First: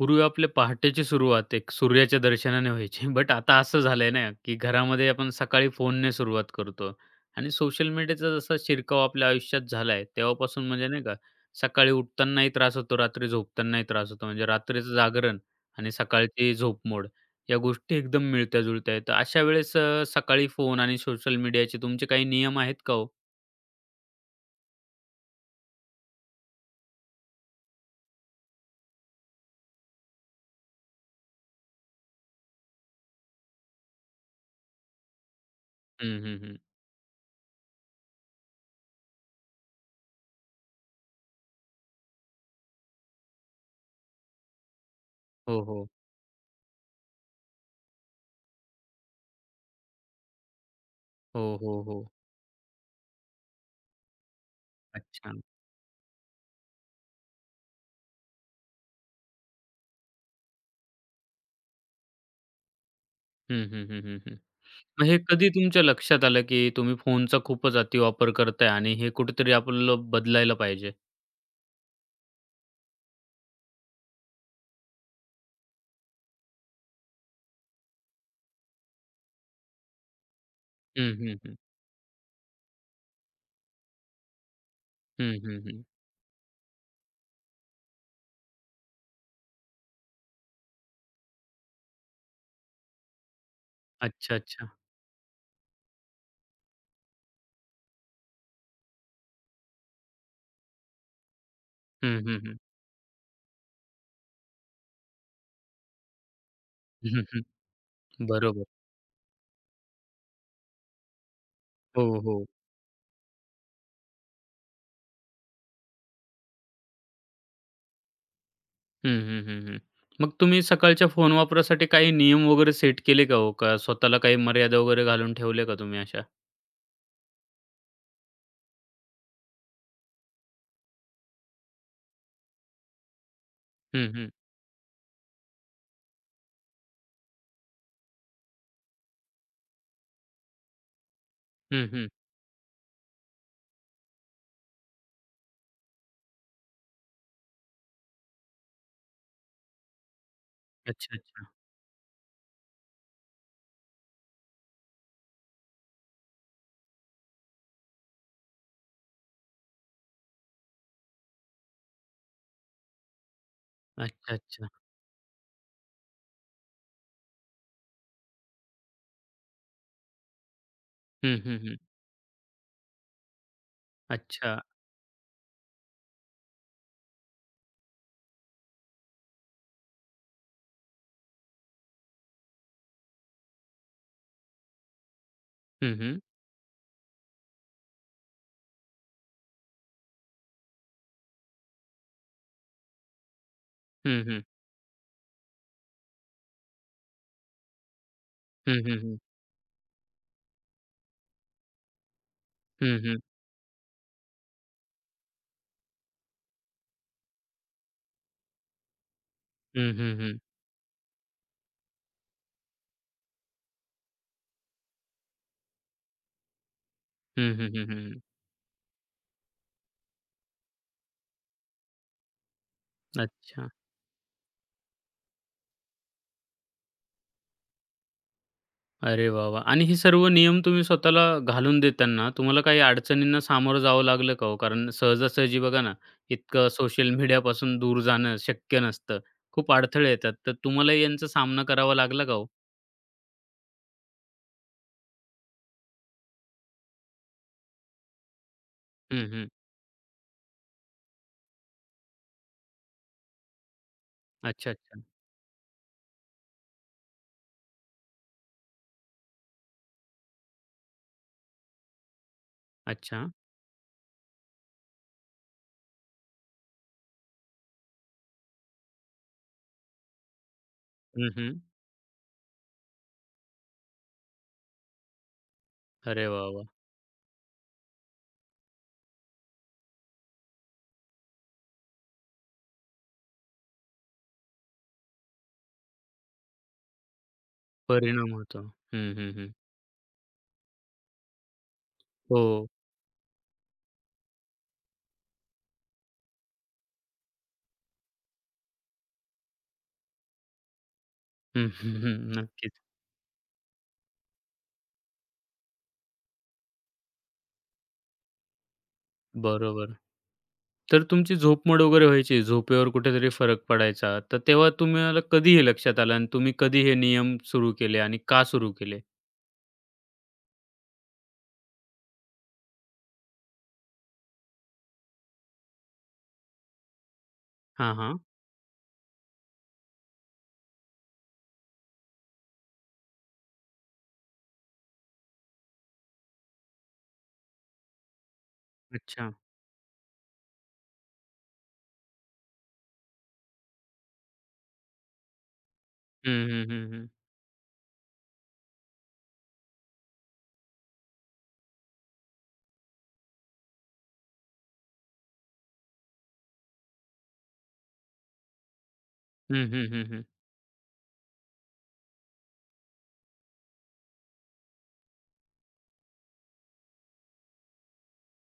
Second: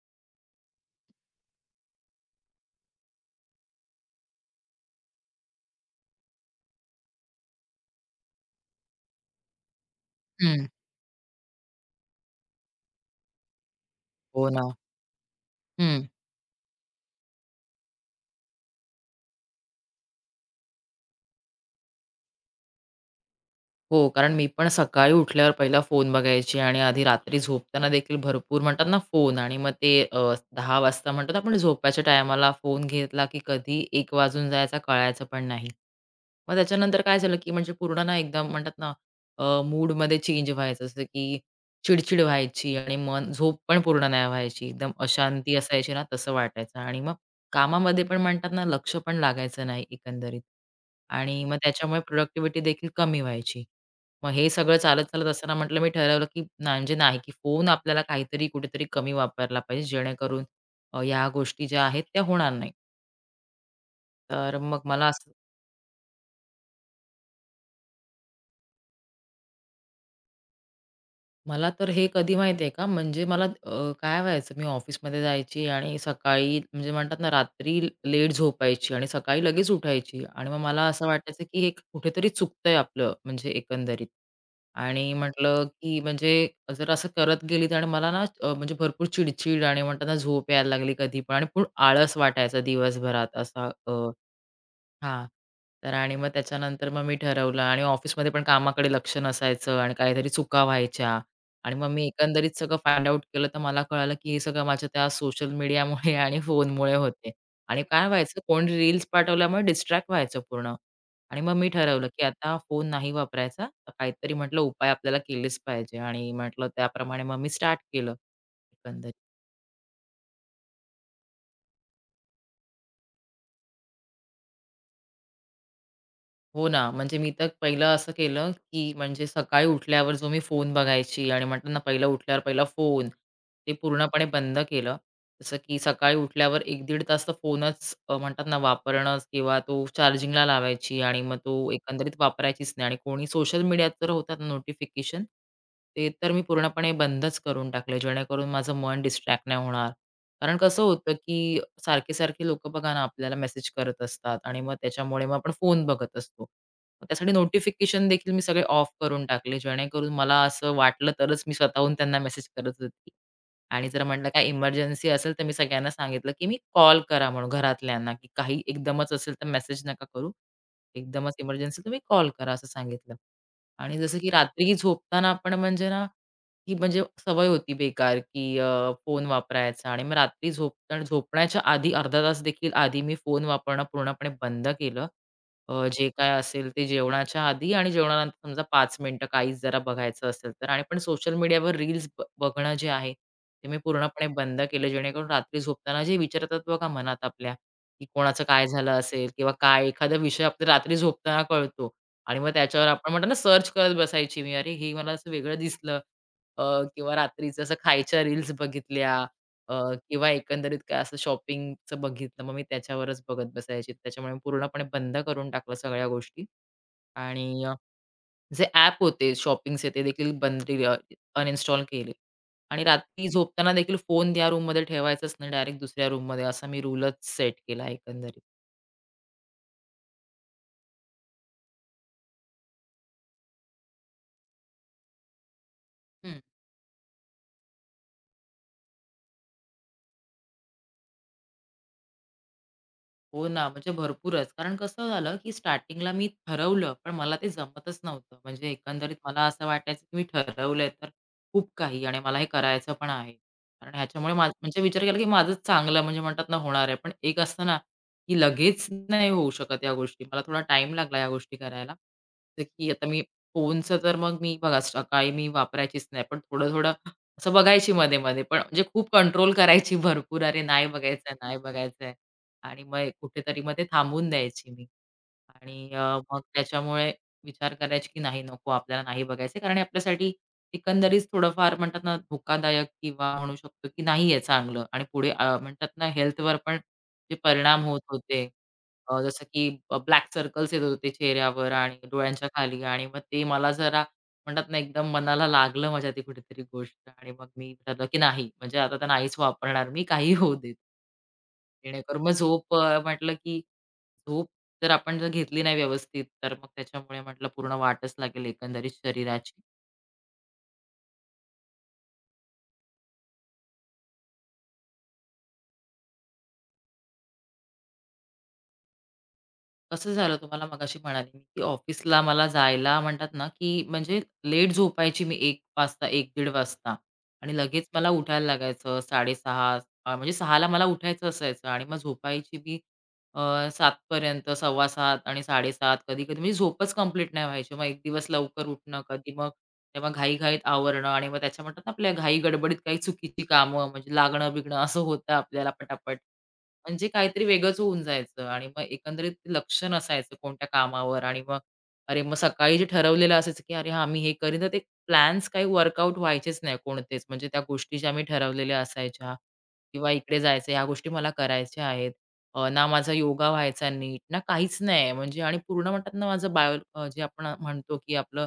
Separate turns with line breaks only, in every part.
पूर्वी आपले पहाटेची सुरुवात एक सूर्याच्या दर्शनाने व्हायची. बट आता असं झालंय ना, की घरामध्ये आपण सकाळी फोनने सुरुवात करतो आणि सोशल मीडियाचा जसा शिरकाव आपल्या आयुष्यात झाला आहे तेव्हापासून
हं.
म्हणजे नाही का, सकाळी उठतानाही त्रास होतो, रात्री झोपतानाही त्रास होतो म्हणजे
हो ना.
रात्रीचं जागरण आणि
हं.
सकाळची झोपमोड या गोष्टी एकदम मिळत्या-जुळत्या आहेत. तर अशा वेळेस अ, सकाळी फोन आणि सोशल मीडियाचे तुमचे काही नियम आहेत का हो?
हो कारण मी पण सकाळी उठल्यावर पहिला फोन बघायची आणि आधी रात्री झोपताना देखील भरपूर म्हणतात ना फोन आणि मग ते अ, 10 वाजता म्हणतात आपण झोपायच्या टायमाला फोन घेतला, की कधी 1 वाजून जायचं कळायचं पण नाही.
हं, हं,
मग
हं.
त्याच्यानंतर काय झालं, की म्हणजे पूर्ण ना एकदम म्हणतात ना अ, मूडमध्ये चेंज व्हायचं जसं की चिड-चिड व्हायची आणि मग झोप पण पूर्ण नाही व्हायची एकदम अशांती
हो, हो.
असायची ना तसं वाटायचं आणि मग कामामध्ये पण म्हणतात ना लक्षपण लागायचं नाही एकंदरीत. आणि मग
हो, हो,
त्याच्यामुळे
हो.
प्रॉडक्टिव्हिटी देखील कमी व्हायची. मग हे सगळं चालत-चालत
अच्छा.
असताना म्हटलं मी ठरवलं, की म्हणजे नाही, की फोन आपल्याला काहीतरी कुठेतरी कमी वापरला पाहिजे जेणेकरून अ, ह्या गोष्टी ज्या आहेत त्या होणार नाहीत.
हं, हं, हं, हं, हं.
तर मग मला
मग हे
असं.
कधी तुमच्या लक्षात आलं, की तुम्ही फोनचा खूपच अतिवापर करताय आणि हे कुठेतरी आपल्याला बदलायला पाहिजे?
मला तर हे कधी माहिती आहे का म्हणजे अ, मला काय व्हायचं मी ऑफिसमध्ये जायची आणि सकाळी म्हणजे म्हणतात ना रात्री लेट झोपायची आणि सकाळी लगेच उठायची आणि मग मला असं
हं, हं,
वाटायचं,
हं.
की हे कुठेतरी चुकतंय आपलं म्हणजे एकंदरीत आणि
हं, हं,
म्हटलं,
हं.
की म्हणजे जर असं करत गेली आणि मला ना अ, म्हणजे भरपूर चिडचिड आणि म्हणताना झोप यायला लागली कधीपण आणि आळस वाटायचं दिवसभरात असा अ,
अच्छा-अच्छा.
हां तर आणि मग त्याच्यानंतर मग मी ठरवलं आणि ऑफिसमध्ये पण कामाकडे लक्ष नसायचं आणि काहीतरी चुका व्हायच्या आणि मग मी
हं, हं,
एकंदरीत
हं.
सगळं फाइंड आउट केलं तर मला कळालं, की हे सगळं माझ्या त्या सोशल मीडियामुळे आणि फोनमुळे
हं,
होते आहे
हं.
आणि काय व्हायचं
बरोबर.
कोणी रील्स पाठवल्यामुळे डिस्ट्रॅक्ट व्हायचं पूर्ण आणि मग मी
हो,
ठरवलं, की
हो.
आता फोन नाही वापरायचा काहीतरी म्हटलं उपाय आपल्याला केलेच पाहिजे आणि म्हटलं त्याप्रमाणे मग मी स्टार्ट केलं
हं,
एकंदरीत.
हं, हं, हं. मग तुम्ही सकाळच्या फोन वापरासाठी काही नियम वगैरे सेट केले का हो, का स्वतःला काही मर्यादा वगैरे घालून ठेवले का तुम्ही अशा?
हो ना म्हणजे मी तर पहिलं असं केलं, की म्हणजे सकाळी उठल्यावर जो मी फोन बघायची आणि म्हटलं ना पहिलं उठल्यावर पहिला फोन ते
हं,
पूर्णपणे
हं.
बंद केलं. जसं, की सकाळी उठल्यावर 1 दीड तास तो फोनच अ, म्हणतात ना वापरणं किंवा तो चार्जिंगला लावायची आणि मग तो
हं, हं.
एकंदरीत वापरायचीच नाही आणि कोणी सोशल मीडियात तर होतात नोटिफिकेशन ते तर मी पूर्णपणे बंदच करून टाकलं जेणेकरून माझं मन डिस्ट्रॅक्ट नाही होणार. कारण कसं होतं,
अच्छा, अच्छा.
की अ, सारखे-सारखे लोकं बघा ना आपल्याला मेसेज करत असतात आणि मग त्याच्यामुळे मग आपण फोन बघत असतो. मग त्यासाठी नोटिफिकेशन देखील मी सगळे ऑफ करून टाकले जेणेकरून मला असं वाटलं तरच मी स्वतःहून त्यांना मेसेज करत होती आणि जर म्हटलं
अच्छा,
काही
अच्छा.
एमर्जन्सी असेल तर मी सगळ्यांना सांगितलं, की मी कॉल करा म्हणून घरातल्यांना काही एकदमच असेल तर मेसेज नका करू. एकदमच
हं, हं, हं.
एमर्जन्सी तुम्ही कॉल करा असं सांगितलं आणि जसं की
अच्छा.
रात्री झोपताना आपण म्हणजे ना ही म्हणजे सवय होती बेकार की अ, फोन वापरायचा आणि मग रात्री झोपताना झोपण्याच्या आधी अर्धा तासदेखील आधी मी फोन वापरणं पूर्णपणे बंद केलं. अ,
हं,
जे
हं.
काय असेल ते जेवणाच्या आधी आणि जेवणानंतर समजा 5 मिनिटं काहीच जरा बघायचं असेल तर आणि पण सोशल मीडियावर रील्स बघणं जे आहे, ते मी
हं,
पूर्णपणे
हं.
बंद केलं. जेणेकरून रात्री झोपताना जे विचार येतात बघा मनात आपल्या कोणाचं काय
हं,
झालं
हं, हं.
असेल किंवा काय एखादा विषय आपला रात्री झोपताना कळतो आणि मग त्याच्यावर
हं,
आपण
हं.
म्हणतो ना सर्च करत बसायची मी अरे, हे मला असं वेगळं दिसलं. अ, किंवा रात्रीचं असं खायच्या रील्स बघितल्या अ,
हं, हं,
किंवा
हं.
एकंदरीत काय असं शॉपिंगचं बघितलं मग मी त्याच्यावरच बघत बसायची. त्याच्यामुळे पूर्णपणे बंद करून टाकलं सगळ्या गोष्टी
हं,
आणि
हं,
अ,
हं, हं, हं.
जे ॲप होते शॉपिंग्स तेदेखील बंद अनइन्स्टॉल केले आणि रात्री
अच्छा.
झोपताना देखील फोन ह्या रूममध्ये ठेवायचाच नाही डायरेक्ट दुसऱ्या रूममध्ये असा मी रूलच सेट केला एकंदरीत.
अरे वाह, वाह! आणि हे सर्व नियम तुम्ही स्वतःला घालून देताना तुम्हाला काही अडचणींना सामोरं जावं लागलं का हो, कारण सहजासहजी बघा ना,
हं.
इतकं सोशल मीडियापासून दूर जाणं शक्य नसतं. खूप अडथळे येतात तर तुम्हालाही यांचा सामना करावा लागला का हो?
हो ना म्हणजे भरपूरच. कारण कसं झालं, की स्टार्टिंगला मी ठरवलं पण मला ते जमतच नव्हतं. म्हणजे एकंदरीत
हं,
मला
हं.
असं वाटायचं, की मी ठरवलंय तर खूप काही आणि मला हे करायचं पण आहे. कारण ह्याच्यामुळे
अच्छा,
म्हणजे
अच्छा.
विचार केला, की माझंच चांगलं म्हणजे म्हणतात ना होणार आहे. पण एक असतं ना, की लगेच नाही होऊ शकत ह्या गोष्टी. मला थोडा टाईम लागला ह्या गोष्टी करायला, की आता मी
अच्छा.
फोनच तर मग मी बघा सकाळी मी वापरायचीच नाही. पण थोडं-थोडं असं बघायची मध्ये-मध्ये पण म्हणजे खूप कंट्रोल करायची भरपूर अरे नाही
हं,
बघायचंय, नाही
हं.
बघायचंय आणि मग कुठेतरी मग ते थांबवून द्यायची मी आणि अ,
अरे
मग
वाह, वाह!
त्याच्यामुळे विचार करायची, की नाही नको आपल्याला नाही बघायचंय. कारण आपल्यासाठी एकंदरीच थोडंफार म्हणतात ना धोकादायक किंवा म्हणू शकतो की नाहीये चांगलं आणि पुढे अ, म्हणतात ना हेल्थवर पण जे परिणाम होत
परिणाम
होते.
होतो. हं,
अ,
हं,
जसं
हं.
की ब्लॅक सर्कल्स येत होते चेहऱ्यावर आणि डोळ्यांच्या
हो.
खाली आणि मग ते मला जरा म्हणतात ना एकदम मनाला लागलं माझ्या कुठेतरी गोष्ट आणि मग मी म्हटलं, की नाही म्हणजे आता तर नाहीच वापरणार मी काहीही होऊ देत.
हं, हं,
जेणेकरून मग
हं नक्कीच.
झोप अ, म्हटलं की झोप जर आपण जर घेतली नाही व्यवस्थित तर मग त्याच्यामुळे म्हटलं पूर्ण वाटच लागेल एकंदरीत शरीराची.
बरोबर, तर तुमची झोपमोड वगैरे व्हायची, झोपेवर कुठेतरी फरक पडायचा, तर तेव्हा तुम्हाला कधी हे लक्षात आलं आणि तुम्ही कधी हे नियम सुरू केले आणि का सुरू केले?
कसं झालं तुम्हाला मगाशी म्हणाले की ऑफिसला मला जायला म्हणतात ना की म्हणजे लेट झोपायची मी 01:00 वाजता 01:00 - 01:30 वाजता आणि लगेच
हां,
मला
हां.
उठायला लागायचं 6:30 म्हणजे 6ला मला उठायचं असायचं आणि मग झोपायची मी अ, 7:00 पर्यंत 7:15 आणि 7:30 कधी-कधी म्हणजे झोपच कंप्लीट नाही व्हायची. मग एक दिवस लवकर उठणं
अच्छा.
कधी मग तेव्हा घाई-घाईतं आवरणं आणि मग त्याच्या म्हणतात ना आपल्या घाई गडबडीत काही चुकीची कामं म्हणजे लागणं बिगणं असं होतं आपल्याला पटापट.
हं, हं, हं,
म्हणजे
हं.
काहीतरी वेगळंच होऊन जायचं आणि मग एकंदरीत लक्षच नसायचं कोणत्या कामावर आणि मग अरे मग सकाळी जे ठरवलेलं असायचं, की अरे हां मी हे करीन तर ते प्लॅन्स काही वर्कआउट व्हायचेच नाही कोणतेच, म्हणजे त्या गोष्टी ज्या आम्ही ठरवलेल्या असायच्या
हं, हं, हं,
किंवा
हं.
इकडे जायचं ह्या गोष्टी मला करायच्या आहेत. अ, ना माझा योगा व्हायचा नीट, ना काहीच नाहीये म्हणजे आणि पूर्ण म्हणतात ना माझं बायोलॉजी आपण म्हणतो की आपलं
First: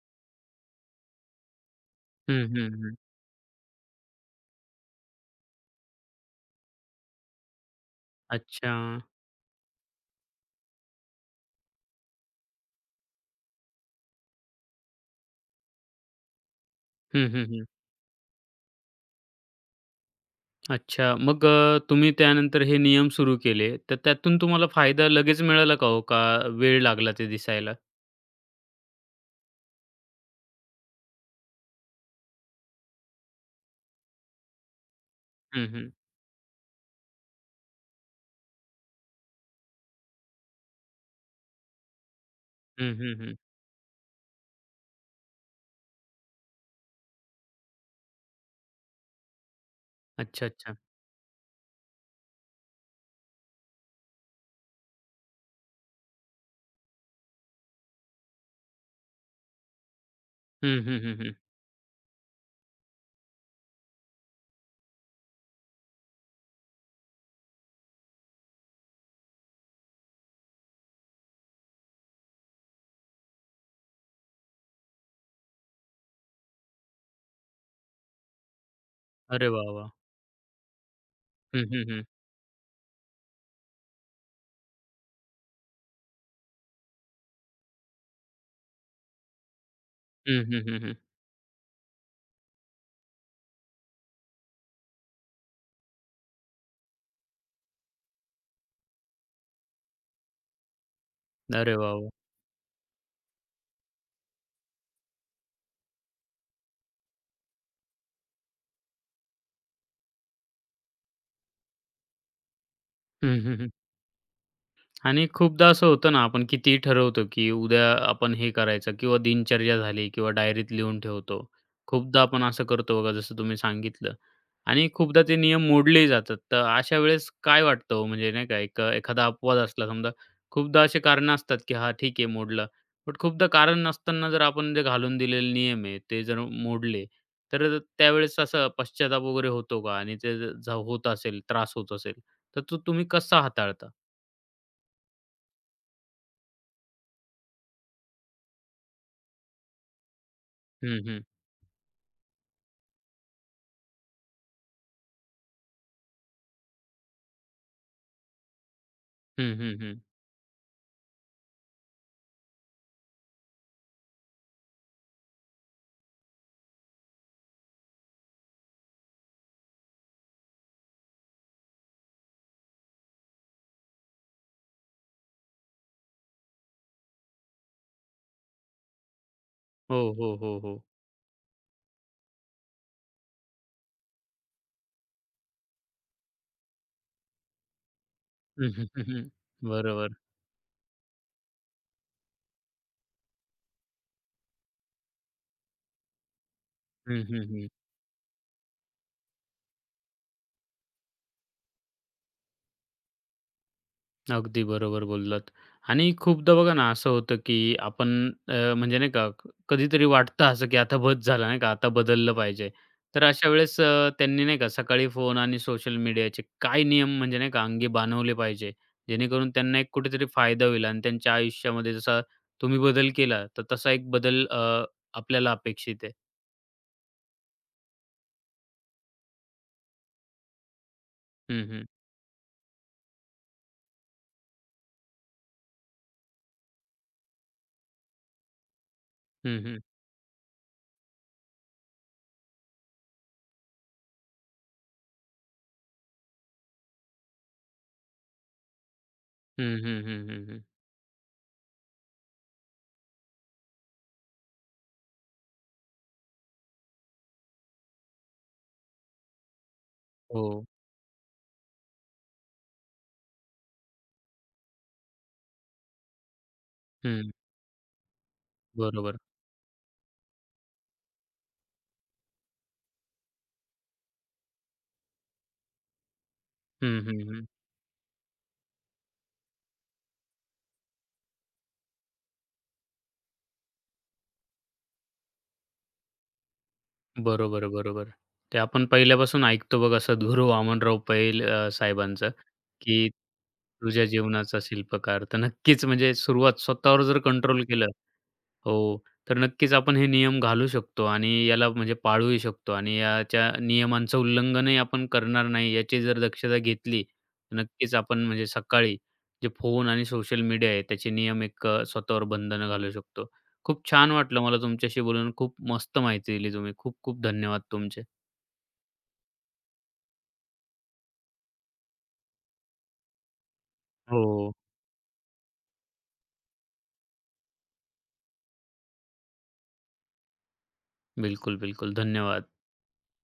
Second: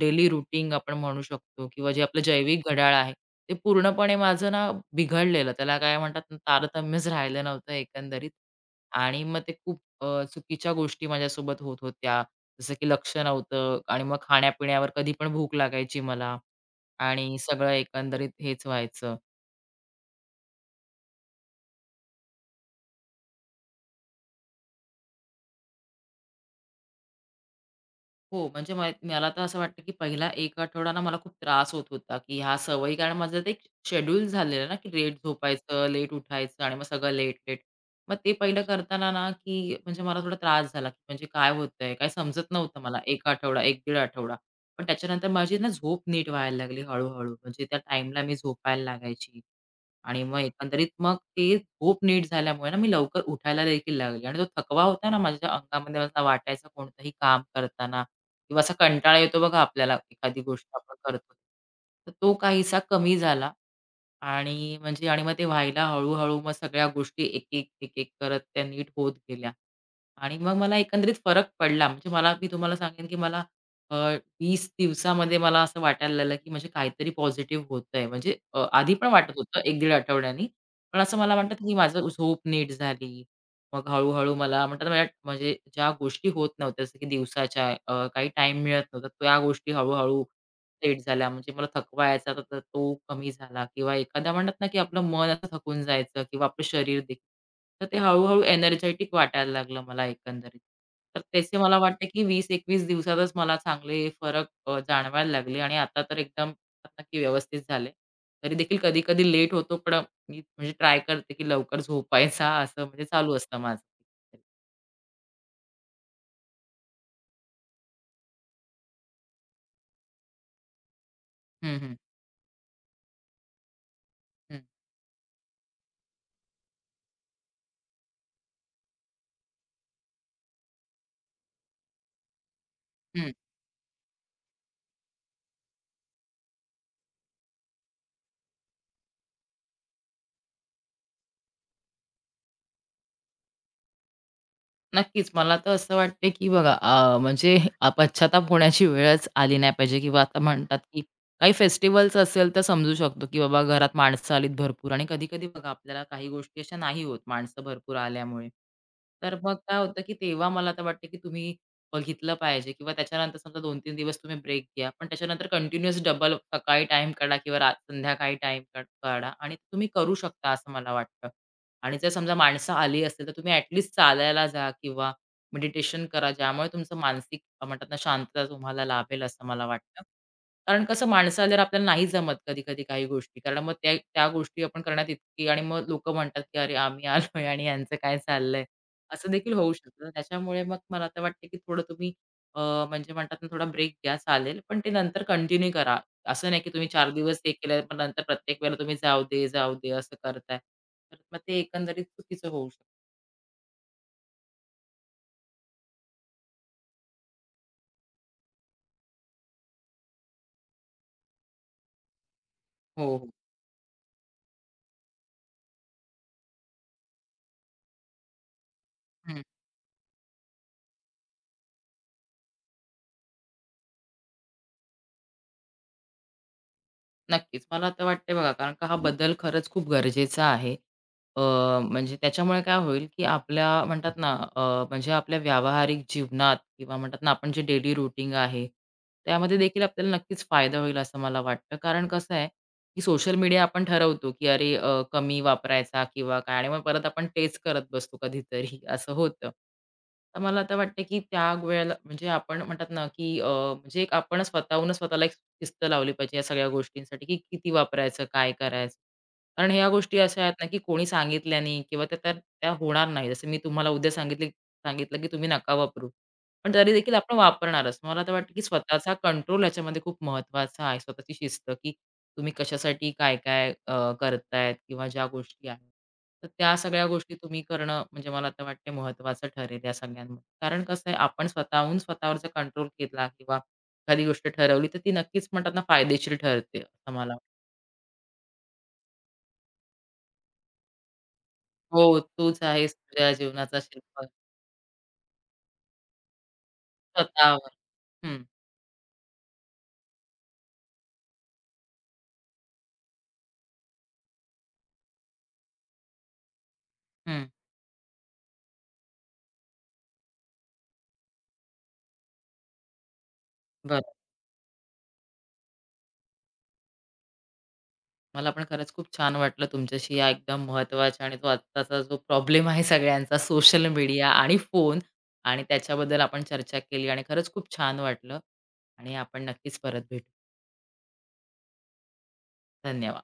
डेली रूटीन आपण म्हणू शकतो किंवा जे आपलं
हं,
जैविक
हं,
घड्याळ
हं.
आहे, ते पूर्णपणे माझं ना बिघडलेलं, त्याला काय म्हणतात तारतम्यच राहिलं नव्हतं एकंदरीत.
अच्छा.
आणि मग ते खूप अ, चुकीच्या गोष्टी माझ्यासोबत होत होत्या. जसं की लक्ष नव्हतं आणि मग खाण्यापिण्यावर कधी पण भूक लागायची मला
हं,
आणि
हं, हं.
सगळं एकंदरीत हेच व्हायचं.
अच्छा, मग अ, तुम्ही त्यानंतर हे नियम सुरू केले. तर त्यातून तुम्हाला फायदा लगेच मिळाला का हो का वेळ लागला ते दिसायला?
हो म्हणजे माही मला तर असं वाटतं की पहिला एक आठवडा ना मला खूप त्रास होत होता की ह्या सवयी कारण माझं ते, शेड्यूल झालेलं आहे ना की लेट
हं,
झोपायचं,
हं.
लेट उठायचं आणि मग सगळं लेट-लेट. मग ते पहिलं करतांना ना की म्हणजे मला थोडा त्रास झाला. म्हणजे काय होतंय काय समजत नव्हतं
हं,
मला
हं,
1
हं.
आठवडा, एक दीड आठवडा. पण त्याच्यानंतर माझी ना झोप नीट व्हायला लागली हळू-हळू म्हणजे त्या टाईमला मी झोपायला लागायची. आणि मग
अच्छा-अच्छा.
एकंदरीत मग ते खूप नीट झाल्यामुळे मी लवकर उठायला देखील लागली. आणि तो थकवा होता ना माझ्या अंगामध्ये असा वाटायचं कोणतंही काम करतांना किंवा असा कंटाळा येतो बघा आपल्याला एखादी गोष्ट
हं,
आपण
हं, हं,
करतो.
हं.
तर तो काहीसा कमी झाला आणि म्हणजे आणि मग ते व्हायला हळू-हळू मग सगळ्या गोष्टी एकेक-एकेक करत त्या नीट होत गेल्या. आणि मग मला एकंदरीत फरक पडला. म्हणजे मला मी तुम्हाला सांगेन की मला अ, 20 दिवसामध्ये मला असं वाटायला लागलं की म्हणजे काहीतरी पॉझिटिव्ह होतंय. म्हणजे अ, आधी पण वाटत
अरे
होतं
वाह!
1
वाह!
दीड आठवड्यांनी. पण असं मला वाटतं
हं,
की
हं,
माझी
हं.
झोप नीट झाली. मग हळू-हळू मला म्हणतात ना मला म्हणजे ज्या गोष्टी होत नव्हत्या जसं की दिवसाच्या अ, काही टाईम मिळत नव्हता. त्या गोष्टी हळू-हळू
हं, हं, हं, हं.
सेट झाल्या म्हणजे मला थकवा यायचा तर तो कमी झाला किंवा एखाद्या म्हणतात ना की आपलं मन असं थकून जायचं किंवा आपलं शरीर देखील तर ते हळू-हळू एनर्जेटिक वाटायला लागलं मला एकंदरीत. तर तसे
अरे
मला
वाह!
वाटते
वाह!
की 20 21 दिवसातच मला चांगले फरक अ, जाणवायला लागले आणि आता तर एकदम नक्की व्यवस्थित झाले. तरी देखील कधी-कधी लेट होतो पण मी म्हणजे ट्राय करते की लवकर झोपायचा असं म्हणजे
हं,
चालू
हं,
असतं
हं.
माझं.
आणि खूपदा असं होतं ना आपण कितीही ठरवतो की उद्या आपण हे करायचं किंवा दिनचर्या झाली किंवा डायरीत लिहून ठेवतो.
हं, हं.
खूपदा आपण असं करतो बघा जसं तुम्ही सांगितलं
हं.
आणि खूपदा ते नियम मोडलेही जातात. तर अशा वेळेस काय वाटतं ओ म्हणजे नाही का एक एखादा अपवाद असला समजा खूपदा असे कारणं असतात की हा ठीक आहे मोडलं. पण
हं.
खूपदा कारण नसताना जर आपण ते घालून दिलेले नियम आहे ते जर म मोडले तर त त्यावेळेस असं पश्चाताप वगैरे होतो का आणि ते ज जर होत असेल, त्रास होत असेल तर तो तुम्ही कसा हाताळता?
नक्कीच, मला तर असं वाटतंय की बघा अ, म्हणजे अ, पश्चात्ताप होण्याची वेळच आली नाही पाहिजे किंवा आता म्हणतात की
हं, हं.
काही फेस्टिव्हल्स असेल तर समजू शकतो की बाबा घरात माणसं आलीत भरपूर आणि कधी-कधी बघा आपल्याला काही गोष्टी अशा नाही होत माणसं भरपूर आल्यामुळे. तर मग
हं,
काय
हं, हं.
होतं की तेव्हा मला तर वाटतं की तुम्ही बघितलं पाहिजे किंवा त्याच्यानंतर समजा 2-3 दिवस तुम्ही ब्रेक घ्या पण त्याच्यानंतर कंटिन्युअस डबल अप सकाळी टाईम काढा किंवा रा संध्याकाळी टाईम काढा आणि तुम्ही करू शकता असं मला वाटतं आणि जर समजा माणसं आली असतील तर तुम्ही ॲट लीस्ट चालायला जा किंवा मेडिटेशन करा. ज्यामुळे तुमचं मानसिक म्हणतात ना शांतता तुम्हाला लाभेल असं मला
हो,
वाटतं.
हो, हो, हो.
कारण कसं माणसं आल्यावर आपल्याला नाहीच जमत कधी-कधी काही गोष्टी. कारण मग त्या त्या गोष्टी आपण करण्यात इतकी आणि मग लोकं म्हणतात की, "अरे, आम्ही आलोय आणि ह्यांचं काय चाललंय?" असं देखील होऊ शकतं.
बरोबर.
त्याच्यामुळे मग मला तर वाटत की थोडं तुम्ही अ, म्हणजे म्हणतात ना थोडा ब्रेक घ्या चालेल पण ते नंतर कंटिन्यू करा. असं नाही की तुम्ही 4
हं,
दिवस
हं,
हे
हं.
केलंय पण नंतर प्रत्येक वेळेला तुम्ही जाऊदे-जाऊदे असं करताय. तर मग ते एकंदरीत चुकीचं होऊ शकतं.
अगदी बरोबर बोललात आणि खूपदा बघा ना असं होतं, की आपण अ, म्हणजे नाही का कधीतरी वाटतं असं की आता बस झाला नाही का आता बदललं पाहिजे.
हो,
तर
हो.
अशा वेळेस अ, त्यांनी नाही का सकाळी फोन आणि सोशल मीडियाचे काय नियम म्हणजे नाही का अंगी बानवले पाहिजे?
हं.
जेणेकरून त्यांना एक कुठेतरी फायदा होईल आणि त्यांच्या आयुष्यामध्ये जसा तुम्ही बदल केला तर तसा एक बदल अ, आपल्याला अपेक्षित आहे.
नक्कीच, मला तर वाटतंय बघा कारण हा बदल खरंच खूप गरजेचा आहे. अ,
हं, हं.
म्हणजे त्याच्यामुळे काय होईल की आपल्या म्हणतात ना अ, म्हणजे आपल्या व्यावहारिक जीवनात किंवा म्हणतात ना आपण जे डेली रूटीन आहे, त्यामध्ये
हं, हं.
देखील आपल्याला नक्कीच फायदा होईल असं मला वाटतं. कारण कसं आहे, की सोशल मीडिया आपण ठरवतो की अरे अ, कमी वापरायचा किंवा काय आणि मग परत आपण तेच करत बसतो कधीतरी असं होतं.
हं, हं, हं,
तर
हं,
मला
हं.
आता वाटतंय की त्या गोयेला म्हणजे आपण म्हणतात ना की अ, म्हणजे आपण स्वतःहूनच स्वतःला एक शिस्त लावली पाहिजे ह्या सगळ्या गोष्टींसाठी की किती वापरायचं? काय करायचं? कारण ह्या गोष्टी अशा आहेत
हो.
ना की कोणी सांगितल्या नाही किंवा त्या तर त्या होणार नाहीत. जसं मी तुम्हाला उद्या सांगितली सांगितलं की तुम्ही नका वापरू पण तरी देखील
हं.
आपण वापरणारच. मला तर वाटतं की स्वतःचा
बरोबर.
कंट्रोल ह्याच्यामध्ये खूप महत्वाचा आहे. स्वतःची शिस्त की तुम्ही कशासाठी काय-काय अ, करतायत किंवा ज्या गोष्टी आहेत. तर त्या
हं,
सगळ्या
हं,
गोष्टी
हं.
तुम्ही करणं म्हणजे मला तर वाटत महत्त्वाचं ठरेल ह्या सगळ्यांमध्ये. कारण कसं आहे आपण स्वतःहून स्वतःवर जर कंट्रोल घेतला किंवा एखादी गोष्ट ठरवली तर ती नक्कीच म्हणतात ना फायदेशीर ठरते असं मला
बरोबर-बरोबर, ते आपण पहिल्यापासून ऐकतो बघा असं सतगुरू वामनराव पैल अ,
हो,
साहेबांचं,
तूच आहेस
की
तुझ्या जीवनाचा
तुझ्या
शिल्प
जीवनाचा शिल्पकार तर नक्कीच म्हणजे सुरुवात स्वतःवर जर कंट्रोल
स्वतःवर,
केलं
हं.
हो, तर नक्कीच आपण हे नियम घालू शकतो आणि याला म्हणजे पाळूही शकतो आणि याच्या नियमांचं उल्लंघनही आपण करणार नाही याची जर दक्षता घेतली
हं.
तर नक्कीच आपण म्हणजे सकाळी जे फोन आणि सोशल मीडिया आहे त्याचे नियम एक अ, स्वतःवर बंधनं घालू शकतो. खूप
बर.
छान वाटलं मला तुमच्याशी बोलून खूप मस्त माहिती दिली तुम्ही खूप-खूप धन्यवाद तुमचे.
मला पण खरंच खूप छान वाटलं तुमच्याशी या एकदम महत्त्वाच्या आणि आत्ताचा जो प्रॉब्लेम आहे सगळ्यांचा सोशल मीडिया
हो.
आणि फोन आणि त्याच्याबद्दल आपण चर्चा केली आणि खरंच खूप छान वाटलं आणि आपण नक्कीच परत भेटू.
बिलकुल-बिलकुल, धन्यवाद.
धन्यवाद.